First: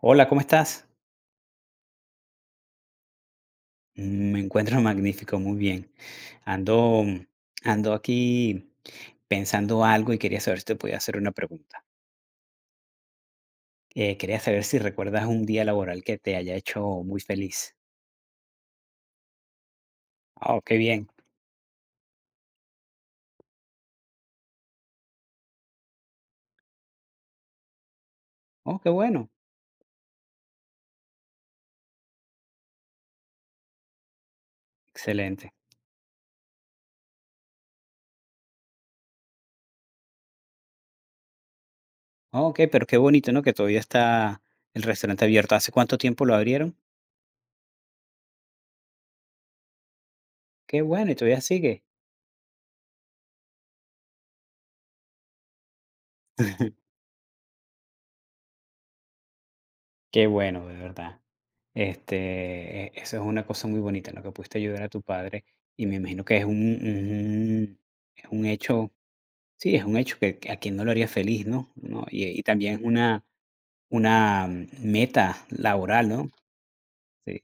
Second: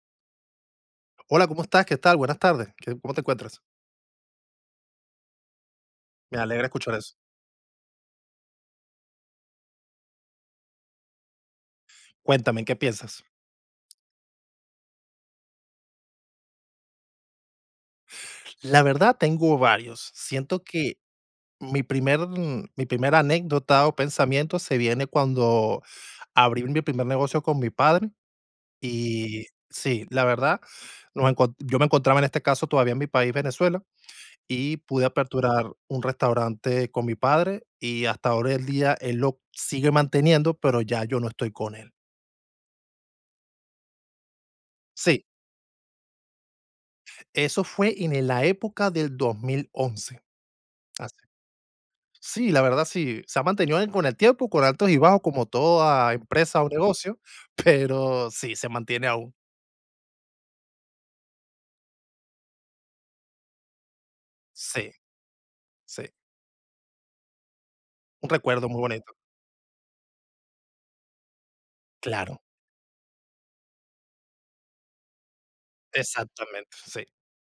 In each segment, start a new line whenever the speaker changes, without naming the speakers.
Hola, ¿cómo estás?
Hola, ¿cómo estás? ¿Qué tal? Buenas tardes. ¿Cómo te encuentras?
Me encuentro magnífico, muy bien.
Me alegra escuchar
Ando,
eso.
ando aquí pensando algo y quería saber si te podía hacer una pregunta.
Cuéntame, ¿en qué piensas?
Quería saber si recuerdas un día laboral que te haya hecho muy feliz.
La verdad, tengo varios.
Oh,
Siento
qué
que
bien.
mi primera anécdota o pensamiento se viene cuando abrí mi primer negocio con mi padre
Oh, qué bueno.
y sí, la verdad, yo me encontraba en este caso todavía en mi país, Venezuela, y pude
Excelente.
aperturar un restaurante con mi padre y hasta ahora el día él lo sigue manteniendo, pero ya yo no estoy con él.
Oh, ok, pero qué bonito, ¿no? Que todavía está el restaurante
Sí,
abierto. ¿Hace cuánto tiempo lo abrieron?
eso fue en el la época del 2011.
Qué bueno, y
Así
todavía sigue.
sí, la verdad sí, se ha mantenido en con el tiempo, con altos y bajos, como toda empresa o negocio, pero sí, se mantiene aún.
Qué bueno, de verdad. Eso es una cosa muy bonita, ¿no? Que pudiste ayudar
Sí,
a tu padre y me
sí,
imagino que es un es
un
un
recuerdo muy
hecho,
bonito.
sí, es un hecho que a quien no lo haría feliz, ¿no? ¿No?
Claro,
Y también es una meta laboral, ¿no?
exactamente, sí.
Sí.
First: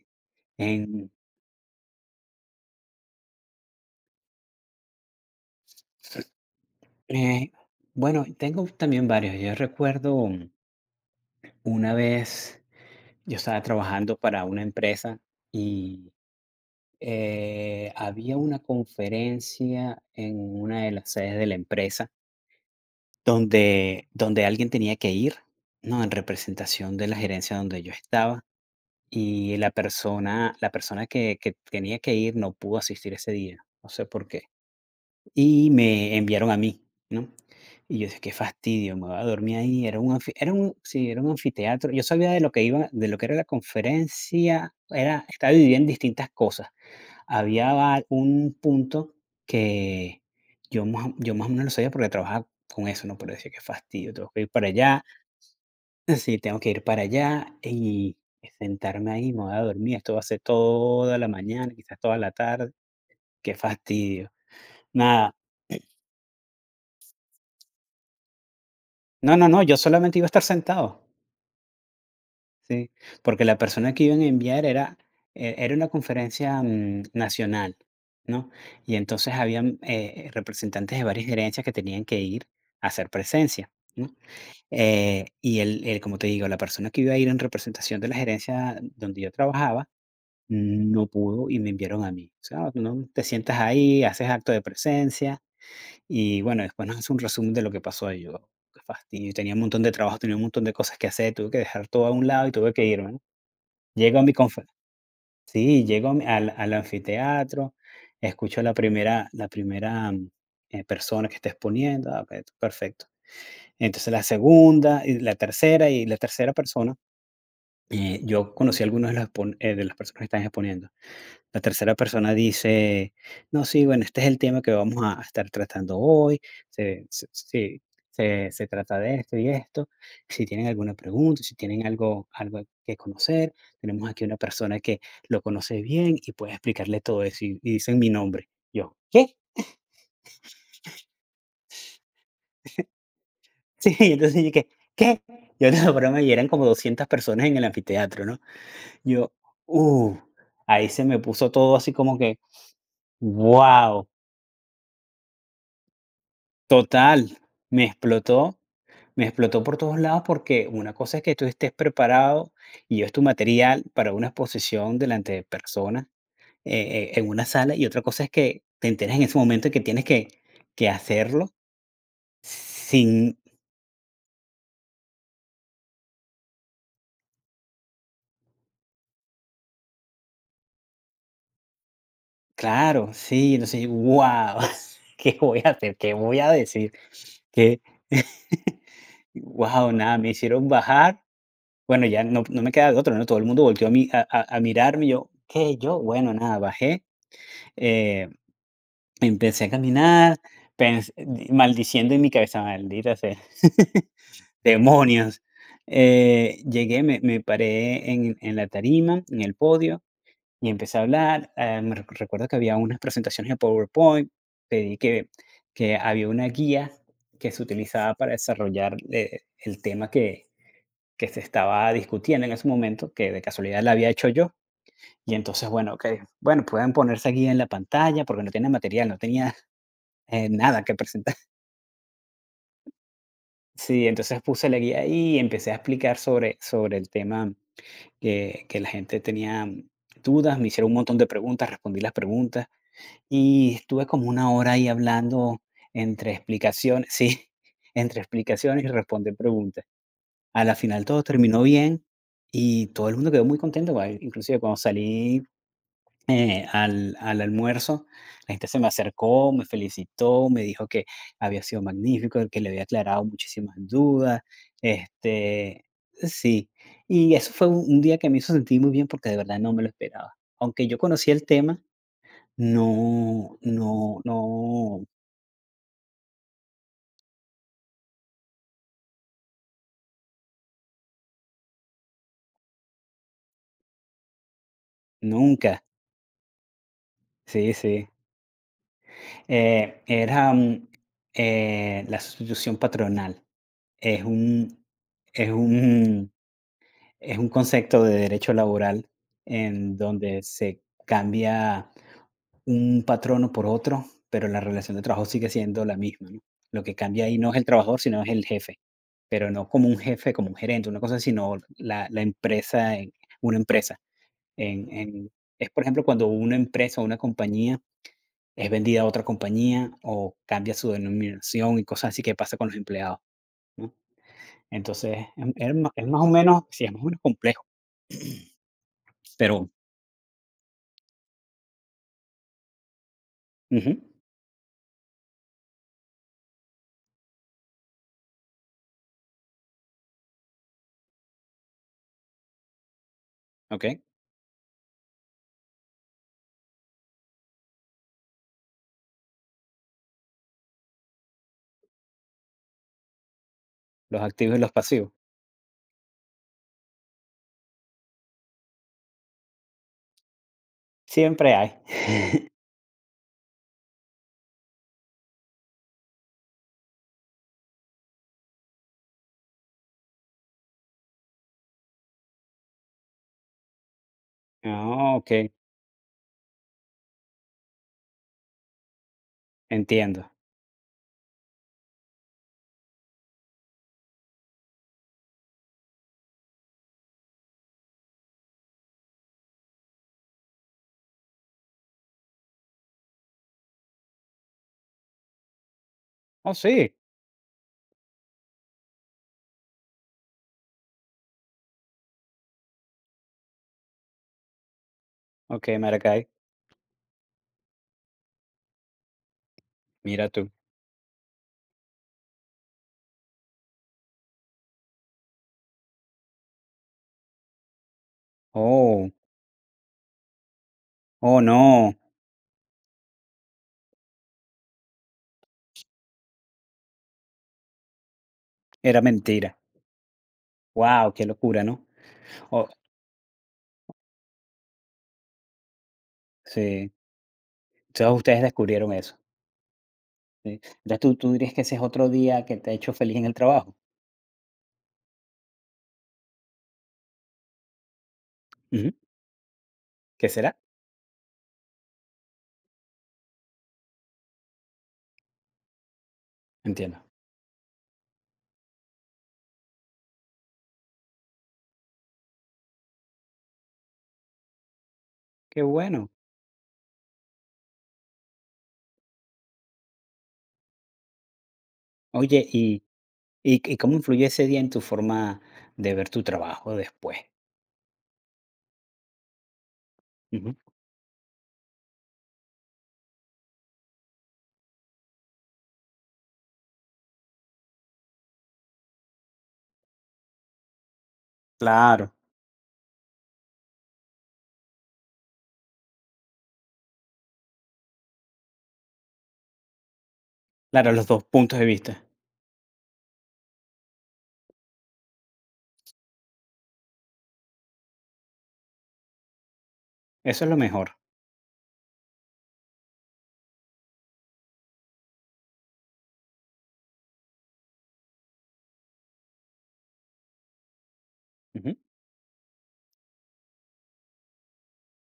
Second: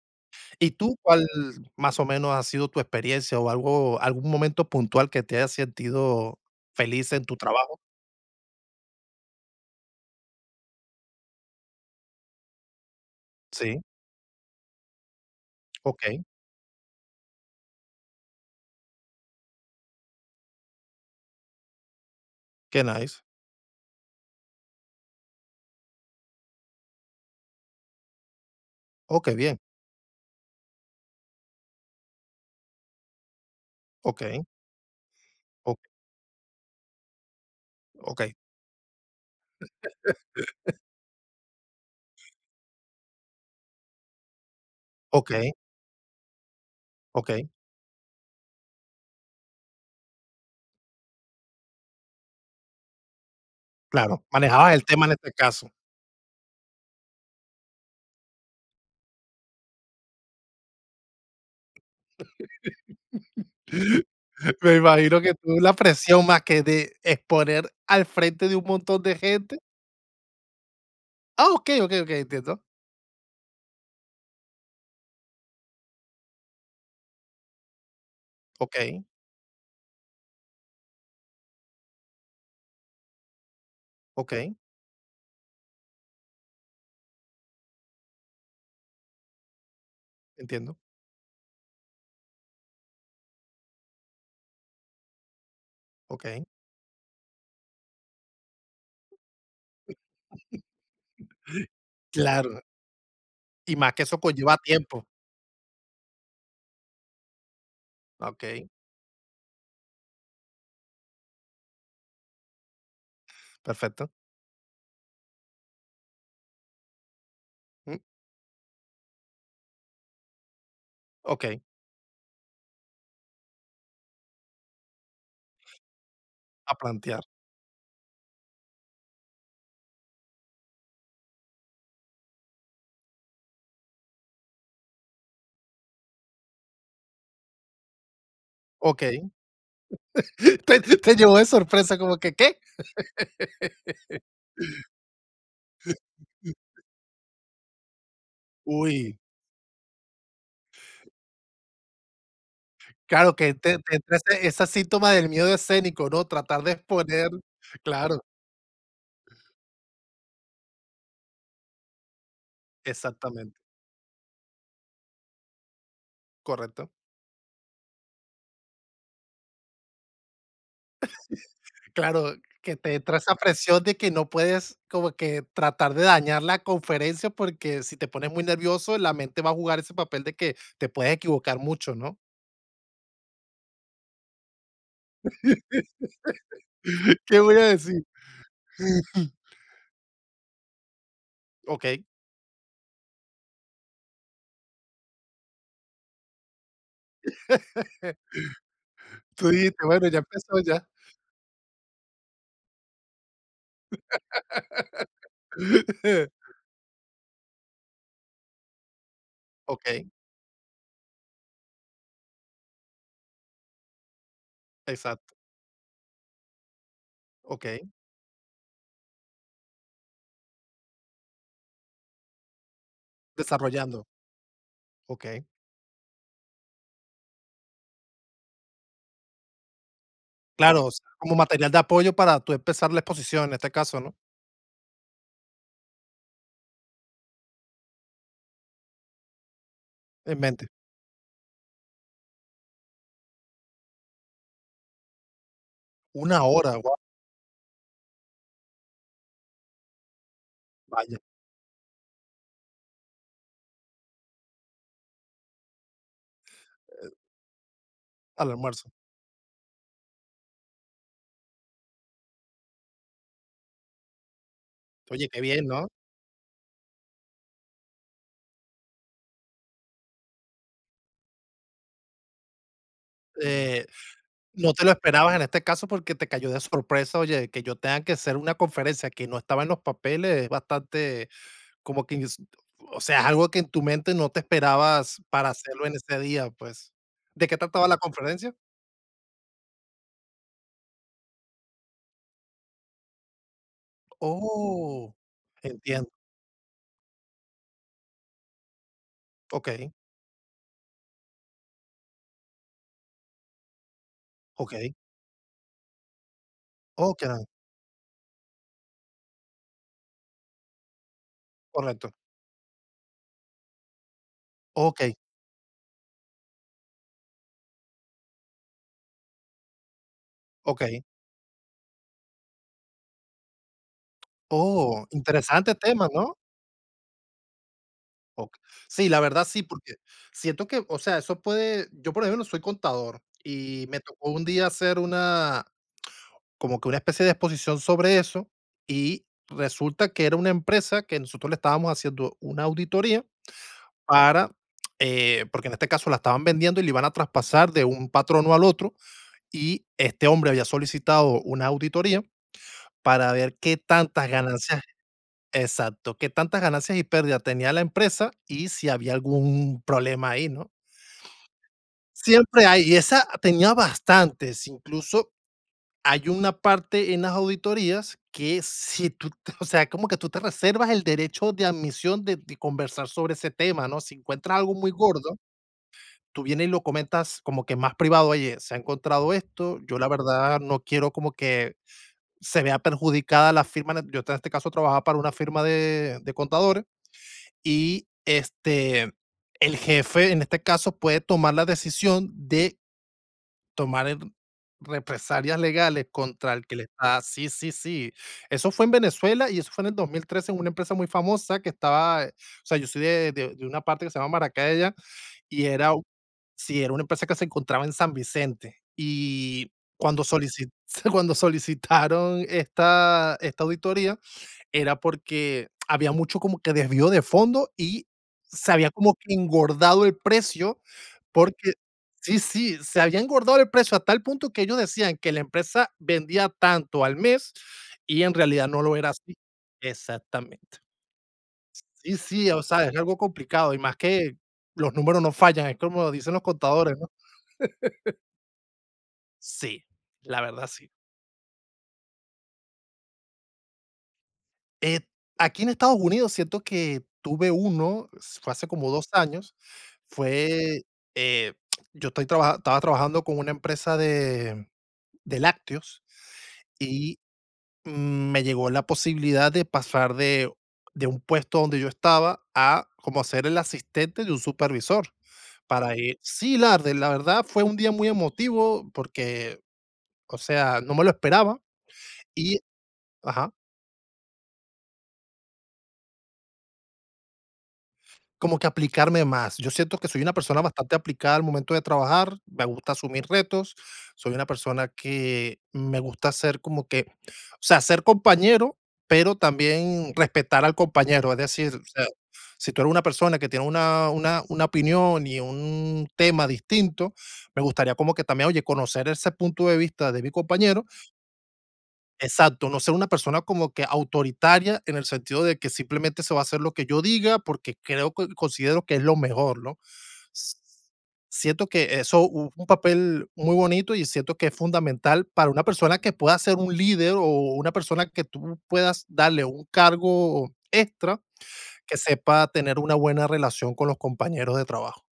¿Y tú
En,
cuál más o menos ha sido tu experiencia o algo algún momento puntual que te haya sentido feliz en tu
eh,
trabajo?
bueno, tengo también varios. Yo recuerdo, una vez yo estaba
Sí,
trabajando para una empresa.
okey,
Había una conferencia en una de las sedes de la empresa
qué nice.
donde, donde alguien tenía que ir, ¿no? En representación de la gerencia donde yo estaba.
Oh,
Y
bien.
la persona que tenía que ir no pudo asistir ese día, no sé por
Okey,
qué. Y
ok,
me enviaron a mí, ¿no? Y yo dije, qué
okey,
fastidio, me voy a dormir ahí. Era un, era un, sí, era un anfiteatro. Yo sabía de lo que iba, de lo que era la conferencia. Era, estaba
okey,
dividida en distintas cosas,
okey.
un punto que yo más o menos lo sabía porque trabajaba con eso, ¿no? Pero decía: "Qué fastidio,
Claro,
tengo que ir para
manejabas el
allá,
tema en este caso.
sí, tengo que ir para allá y sentarme ahí, me voy a dormir, esto va a ser toda la mañana, quizás toda la tarde, qué fastidio".
Me imagino
Nada,
que tú la presión más que de exponer al frente de un montón de
no, no,
gente.
no, yo solamente iba a estar sentado.
Ah, okey, okey, okey, entiendo.
Sí, porque la persona que iban a enviar era era una conferencia, nacional, ¿no? Y
Okey,
entonces habían, representantes de varias gerencias que tenían que ir a hacer presencia, ¿no?
okey,
Y como te digo, la persona que iba a ir en representación de la gerencia donde yo trabajaba,
entiendo.
no pudo y me enviaron a mí. O sea, no, te sientas ahí, haces acto de presencia y,
Okey.
bueno, después nos hace un resumen de lo que pasó. Y yo, qué fastidio, tenía un montón de trabajo, tenía un montón de cosas que hacer, tuve que dejar todo a un lado y
Claro,
tuve que irme, ¿no?
y más que eso
Llego a mi
conlleva
confe
tiempo.
Sí, llego a mi al anfiteatro, escucho a
Okey,
la primera, persona que está exponiendo, ah, okey, perfecto.
perfecto.
Entonces la segunda, y la tercera persona,
Mm,
yo conocí a algunos de los expon de las personas que están exponiendo.
okey,
La tercera persona dice: "No, sí, bueno, este es el tema que vamos a estar tratando hoy,
a
se
plantear.
se sí, se trata de esto y esto. Si tienen alguna pregunta, si tienen algo que conocer, tenemos aquí una persona que lo conoce bien y puede explicarle todo eso", y dicen mi nombre. Yo:
Okey.
"¿Qué?".
Te llevó de sorpresa como que, ¿qué?
Sí, entonces yo que: "¿Qué?". Yo te lo broma, y eran como 200 personas en el anfiteatro, ¿no?
Uy,
Yo: "Uh". Ahí se me puso todo así como que,
claro que te
wow,
entra ese síntoma del miedo escénico, ¿no? Tratar de exponer
total, me
claro,
explotó me explotó por todos lados porque una cosa es que tú estés preparado y es tu
exactamente,
material para una exposición delante de personas,
correcto.
en una sala, y otra cosa es que te enteras en ese momento y que tienes que hacerlo
Claro, que te entra esa
sin…
presión de que no puedes como que tratar de dañar la conferencia, porque si te pones muy nervioso, la mente va a jugar ese papel de que te puedes equivocar mucho, ¿no?
Claro, sí, entonces, guau, ¿qué voy a hacer? ¿Qué voy a decir?
¿Qué voy a
¿Qué?
decir?
Guau, nada, me hicieron bajar.
Okey.
Bueno, ya no me queda de otro, ¿no? Todo el mundo volteó a mi a mirarme, y yo, ¿qué? ¿Yo? Bueno, nada, bajé, eh
Tú
empecé a
dijiste: "Bueno, ya
caminar,
empezó ya".
pens maldiciendo en mi cabeza, maldita sea, demonios. Llegué, me paré en la tarima, en el podio,
Okey,
y empecé a hablar. Me re recuerdo que había unas presentaciones de PowerPoint, pedí que
exacto,
había una guía que se
okey,
utilizaba para desarrollar, el tema que se estaba discutiendo en ese momento, que de casualidad la
desarrollando,
había hecho yo. Y
okey.
entonces, bueno, okey, bueno, pueden poner esa guía en la pantalla porque no tienen material, no tenía nada
Claro, o
que
sea,
presentar.
como material de apoyo para tú empezar la exposición, en este caso,
Sí,
¿no?
entonces puse la guía ahí y empecé a explicar sobre el tema que la gente tenía
En
dudas,
mente.
me hicieron un montón de preguntas, respondí las preguntas y estuve como 1 hora ahí hablando entre
Una hora, guau,
explicaciones, sí, entre explicaciones y responder preguntas. A la final
vaya,
todo terminó bien y todo el mundo quedó muy contento, ah, inclusive cuando salí, al almuerzo,
al
la gente se me
almuerzo.
acercó, me felicitó, me dijo que había sido magnífico, que le había aclarado muchísimas dudas,
Oye, qué bien,
este,
¿no?
sí, y eso fue un día que me hizo sentir muy bien porque de verdad no me lo esperaba. Aunque yo conocía el tema, no,
Eh
no,
No te lo
no,
esperabas en este caso porque te cayó de sorpresa, oye, que yo tenga que hacer una conferencia que no estaba en los papeles, es bastante como que, ins o sea, es algo que en tu mente no te esperabas para
nunca.
hacerlo en ese día, pues. ¿De qué
Sí,
trataba la
sí.
conferencia?
Eh, era, mm, la sustitución patronal. Es un
Oh,
es
entiendo.
un Es un concepto de derecho laboral
Okey,
en donde se cambia un patrono por otro, pero la
okey.
relación de trabajo sigue siendo la misma, ¿no? Lo que cambia ahí
Okey,
no es el trabajador, sino es el jefe, pero no como un jefe, como un gerente, una cosa así, sino
correcto.
la empresa en una empresa.
Okey,
En Es, por ejemplo, cuando una empresa o una compañía es vendida a otra compañía o cambia su
okey.
denominación y cosas así, que pasa con los empleados, ¿no?
Oh,
Entonces,
interesante
es
tema,
más o
¿no?
menos, sí, es más o menos complejo,
Ok. Sí, la verdad sí,
pero…
porque siento que, o sea, eso puede yo, por ejemplo, soy contador y
Ujú,
me tocó un día hacer una como que una especie de exposición sobre eso, y resulta que era una empresa que nosotros le estábamos haciendo una auditoría
okey,
para, porque en este caso la estaban vendiendo y le iban a traspasar de un patrono al otro, y este hombre había solicitado una auditoría para ver qué
los
tantas
activos y los
ganancias,
pasivos.
exacto, qué tantas ganancias y pérdidas tenía la empresa y si había algún problema ahí, ¿no?
Siempre hay.
Siempre hay, y esa tenía bastantes, incluso hay una parte en las auditorías que si tú, te- o sea, como que tú te reservas el derecho de admisión de conversar sobre ese tema, ¿no? Si encuentras algo muy
Ah,
gordo,
okey,
tú vienes y lo comentas como que más privado, oye, se ha encontrado esto, yo la
entiendo.
verdad no quiero como que se vea perjudicada la firma, en- yo en este caso trabajaba para una firma de contadores y este, el jefe en este caso puede tomar la decisión de tomar en represalias legales contra
Oh,
el que le
sí,
está sí, sí, sí. Eso fue en Venezuela y eso fue en el 2013 en una empresa muy famosa que estaba, o sea, yo soy de una parte que se llama Maracaya y
okey,
era u
Maracay,
sí, era una empresa que se encontraba en San Vicente. Y cuando
mira tú.
solici cuando solicitaron esta auditoría era porque había mucho como que desvío de fondo y se había
Oh,
como que engordado el precio
oh,
porque
no,
sí, sí, se había engordado el precio a tal punto que ellos decían que la empresa vendía tanto al mes y en realidad no lo
era
era así.
mentira.
Exactamente.
Wow, qué locura, ¿no?
Sí, sí, o
Oh,
sea, es algo complicado y más que los números no fallan, es como dicen los
sí,
contadores, ¿no?
todos ustedes descubrieron eso,
Sí, la
sí.
verdad sí.
Entonces, ¿tú dirías que ese es otro día que te ha hecho feliz en el trabajo?
Eh, Aquí en Estados Unidos siento que tuve uno, s fue hace
Ujú,
como 2 años,
¿qué será?
fue, eh, yo estoy traba estaba trabajando con una empresa de lácteos
Entiendo.
y me llegó la posibilidad de pasar de un puesto donde yo estaba a como ser el asistente de un supervisor.
Qué
Para
bueno.
ir. Sí, la verdad fue un día muy emotivo porque, o sea, no me lo esperaba.
Oye,
Y,
¿y
ajá.
cómo influyó ese día en tu forma de ver tu trabajo después?
Como que aplicarme más. Yo siento que soy una
Ujú,
persona bastante aplicada al momento de trabajar, me gusta asumir retos, soy una persona que me gusta ser como que, o sea, ser compañero, pero también respetar al compañero. Es decir, o sea,
claro,
si tú eres una persona que tiene una opinión y un tema distinto, me gustaría como que también, oye, conocer ese punto de vista de mi compañero
claro, los dos puntos de vista.
exacto, no ser una persona como que autoritaria en el sentido de que simplemente se va a hacer lo que yo diga porque creo que considero que es lo mejor, ¿no?
Eso es
S-
lo mejor.
Siento que eso un papel muy bonito y siento que es fundamental para una persona que pueda ser un líder o una persona que tú puedas darle un cargo extra
Ujú.
que sepa tener una buena relación con los compañeros de trabajo.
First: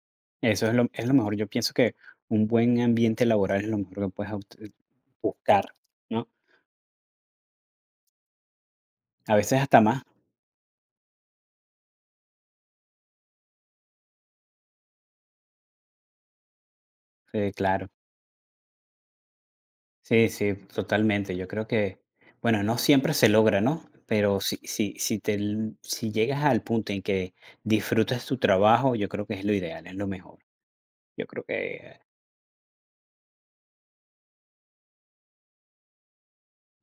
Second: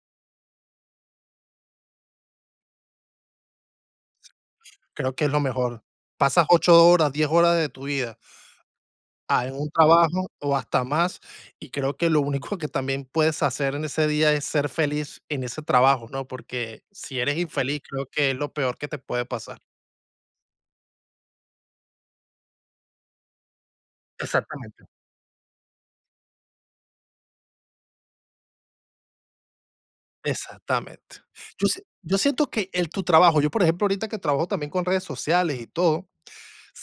Eso es lo mejor. Yo pienso que un buen ambiente laboral es lo mejor que puedes obte
Creo que es lo
buscar,
mejor.
¿no?
Pasas 8 horas, 10 horas de tu vida
A
a en
veces
un
hasta más.
trabajo o hasta más, y creo que lo único que también puedes hacer en ese día es ser feliz en ese trabajo, ¿no? Porque si eres
Sí,
infeliz,
claro.
creo que es lo peor que te puede pasar.
Sí, sí, totalmente. Yo creo que, bueno, no siempre se logra, ¿no? Pero si
Exactamente.
si si te l si llegas al punto en que disfrutas tu trabajo, yo creo que es lo ideal, es lo mejor.
Exactamente.
Yo creo que…
Yo siento que el tu trabajo, yo, por ejemplo, ahorita que trabajo también con redes sociales y todo,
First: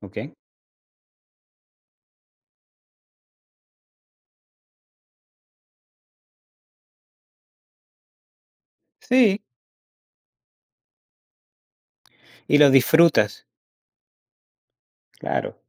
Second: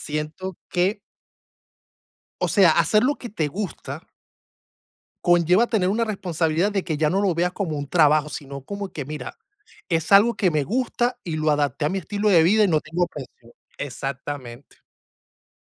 ¿ok?
que, o sea, hacer lo que te gusta conlleva tener una responsabilidad de que ya no lo veas como un trabajo, sino como que mira,
Sí,
es algo que me gusta y lo adapté a mi estilo de
y
vida y
lo
no tengo
disfrutas.
presión. Exactamente.
Claro,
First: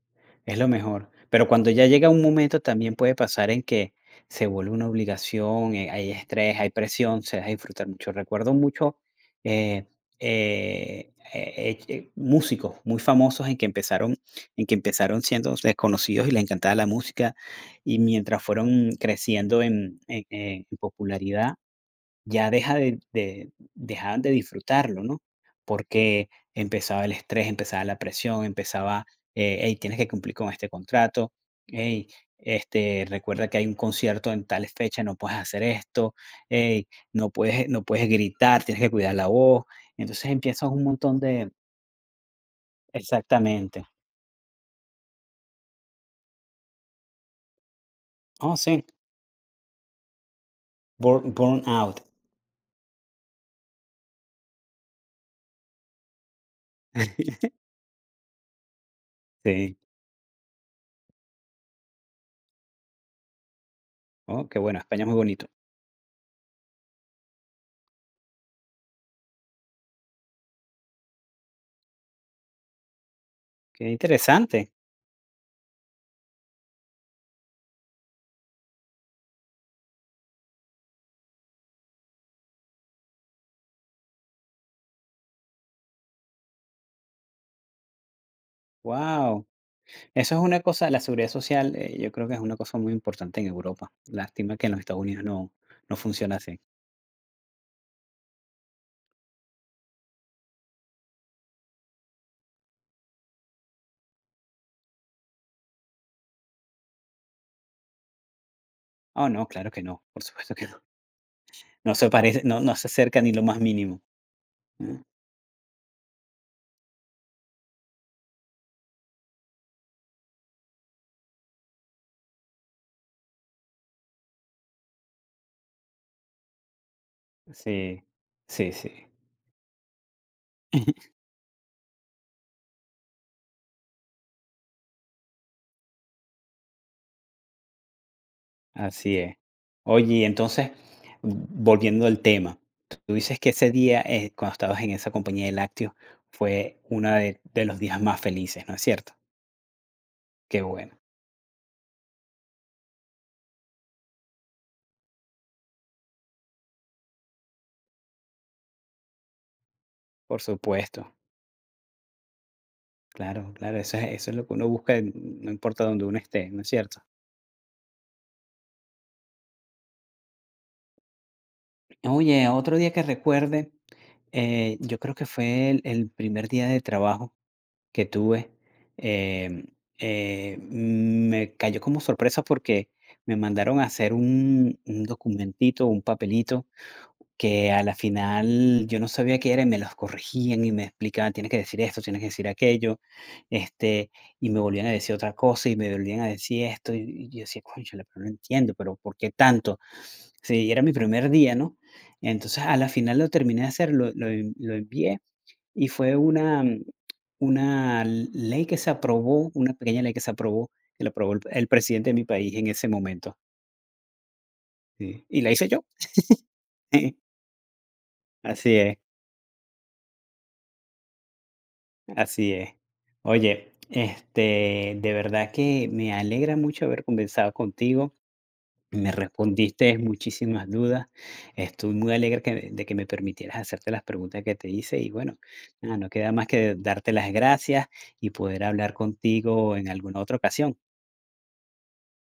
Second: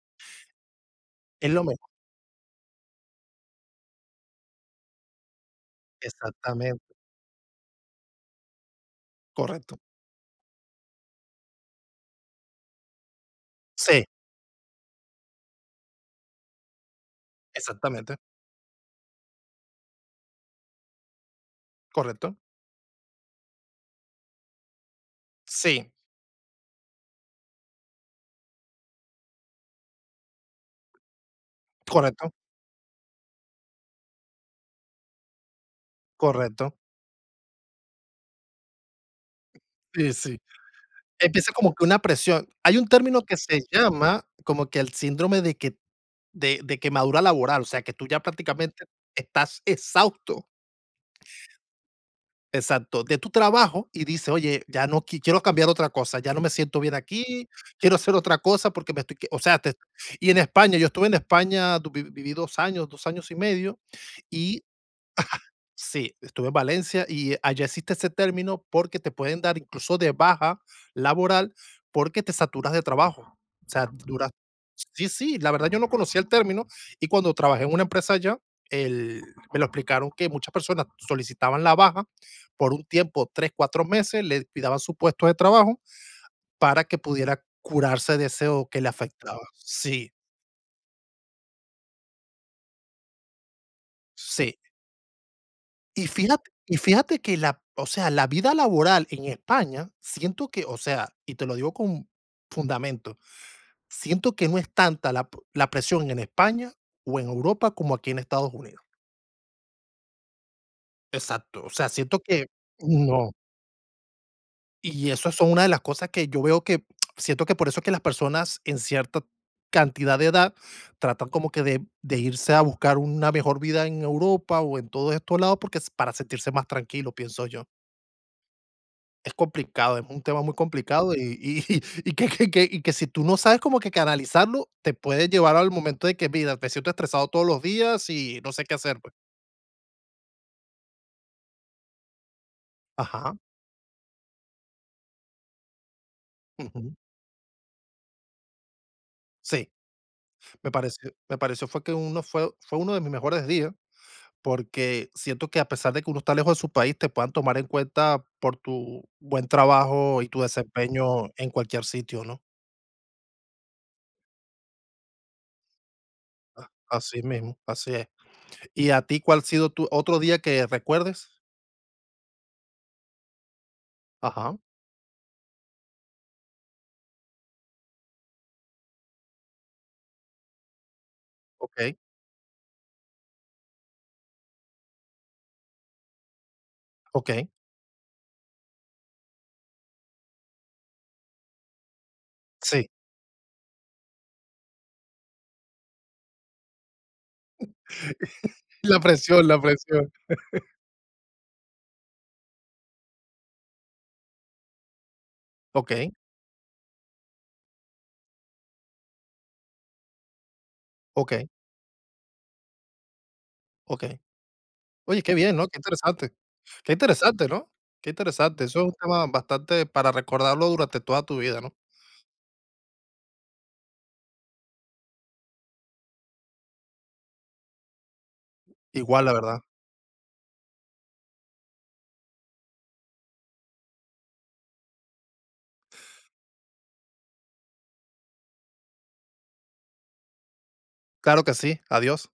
es lo mejor. Pero
Es lo
cuando ya
mejor.
llega un momento también puede pasar en que se vuelve una obligación, hay estrés, hay
Exactamente.
presión, se deja disfrutar mucho. Recuerdo mucho
Correcto.
eh, músicos muy famosos
Sí,
en que empezaron siendo desconocidos y les encantaba la música, y
exactamente.
mientras fueron creciendo en popularidad
Correcto.
dejaban de disfrutarlo, ¿no?
Sí,
Porque empezaba el estrés, empezaba la presión, empezaba, hey, tienes que cumplir con este contrato, hey,
correcto,
este, recuerda que hay un concierto en tal fecha, no puedes hacer esto,
correcto.
hey, no puedes, no puedes gritar, tienes que cuidar la voz.
Sí,
Entonces
sí.
empiezas un montón de…
Empieza como que una presión. Hay un término que se
Exactamente.
llama como que el síndrome de que de quemadura laboral, o sea, que tú ya
Oh, sí,
prácticamente estás exhausto.
burn out.
Exacto, de tu trabajo y dice: "Oye, ya no quiero cambiar otra cosa, ya no me siento bien aquí, quiero hacer otra cosa porque me estoy que", o sea, te
Sí.
y en España, yo estuve en España, du vi viví 2 años, 2 años y medio,
Oh, qué
y
bueno, España es muy bonito.
sí, estuve en Valencia y allá existe ese término porque te pueden dar incluso de baja laboral porque te saturas de trabajo. O sea,
Qué
duras.
interesante.
Sí, sí, la verdad yo no conocía el término y cuando trabajé en una empresa allá, el- me lo explicaron que muchas personas solicitaban la baja por un tiempo, 3, 4 meses, le cuidaban su puesto de trabajo para que pudiera curarse de ese o que le afectaba.
Wow.
Sí,
Eso es una cosa, la seguridad social, yo creo que es una cosa muy importante en Europa. Lástima
sí.
que en los Estados Unidos no, no funciona así.
Y fíjate que la o sea, la vida laboral en España, siento que, o sea, y te lo digo con fundamento, siento que no es tanta la presión en España o en Europa como aquí en Estados Unidos.
Oh, no, claro que no, por supuesto que no.
Exacto, o sea,
No se
siento
parece,
que
no, no se acerca
no.
ni lo más mínimo. Mm,
Y eso son una de las cosas que yo veo que siento que por eso es que las personas en cierta cantidad de edad tratan como que de irse a buscar una mejor vida en Europa o en todos estos lados porque s para sentirse más tranquilo, pienso yo.
Sí, sí, sí.
Es complicado, es un tema muy complicado y y que y que si tú no sabes como que canalizarlo, te puede llevar al momento de que: "Mira, me siento estresado todos los días y no sé qué hacer", pues.
Así es. Oye, entonces, volviendo al tema, tú
Ajá,
dices que ese día, cuando estabas en esa compañía de lácteos, fue
ujú.
uno de los días más felices, ¿no es cierto?
Sí,
Qué
me
bueno,
pareció me pareció fue uno de mis mejores días, porque siento que a pesar de que uno está lejos de su país, te puedan tomar en cuenta por tu buen trabajo y
por
tu
supuesto.
desempeño en cualquier sitio, ¿no?
Claro, claro, eso es lo que uno busca, en… No importa donde uno esté, ¿no es cierto?
Así mismo, así es. ¿Y a ti cuál ha sido tu otro día que recuerdes?
Oye, otro día que recuerde,
Ajá,
yo creo que fue el primer día de trabajo que tuve, em, me cayó
okey,
como sorpresa porque me mandaron a hacer un documentito, un papelito
okey.
que a la final yo no sabía qué era y me los corregían y me explicaban, tienes que decir esto, tienes que decir
Sí,
aquello, este, y me volvían a decir otra cosa y me volvían a decir esto, y yo decía, cónchale, pero no entiendo, pero
la
¿por qué
presión, la
tanto?
presión.
Sí, era mi primer día, ¿no? Entonces a la final lo terminé de hacer, lo, lo envié y
Okey,
fue una ley que se aprobó, una pequeña ley que se aprobó, que la aprobó
okey,
el presidente de mi país en ese momento.
okey. Oye,
Sí,
qué
y la
bien,
hice
¿no? Qué
yo.
interesante. Qué interesante, ¿no? Qué interesante.
Así
Eso es un
es.
tema bastante para recordarlo durante toda tu vida, ¿no?
Así es. Oye, este, de verdad que me alegra mucho haber conversado contigo. Me
Igual, la verdad.
respondiste muchísimas dudas. Estoy muy alegre de que me permitieras hacerte las preguntas que te hice. Y bueno, nada, no queda más que darte las gracias y poder hablar contigo en alguna otra ocasión.
Claro que sí. Adiós.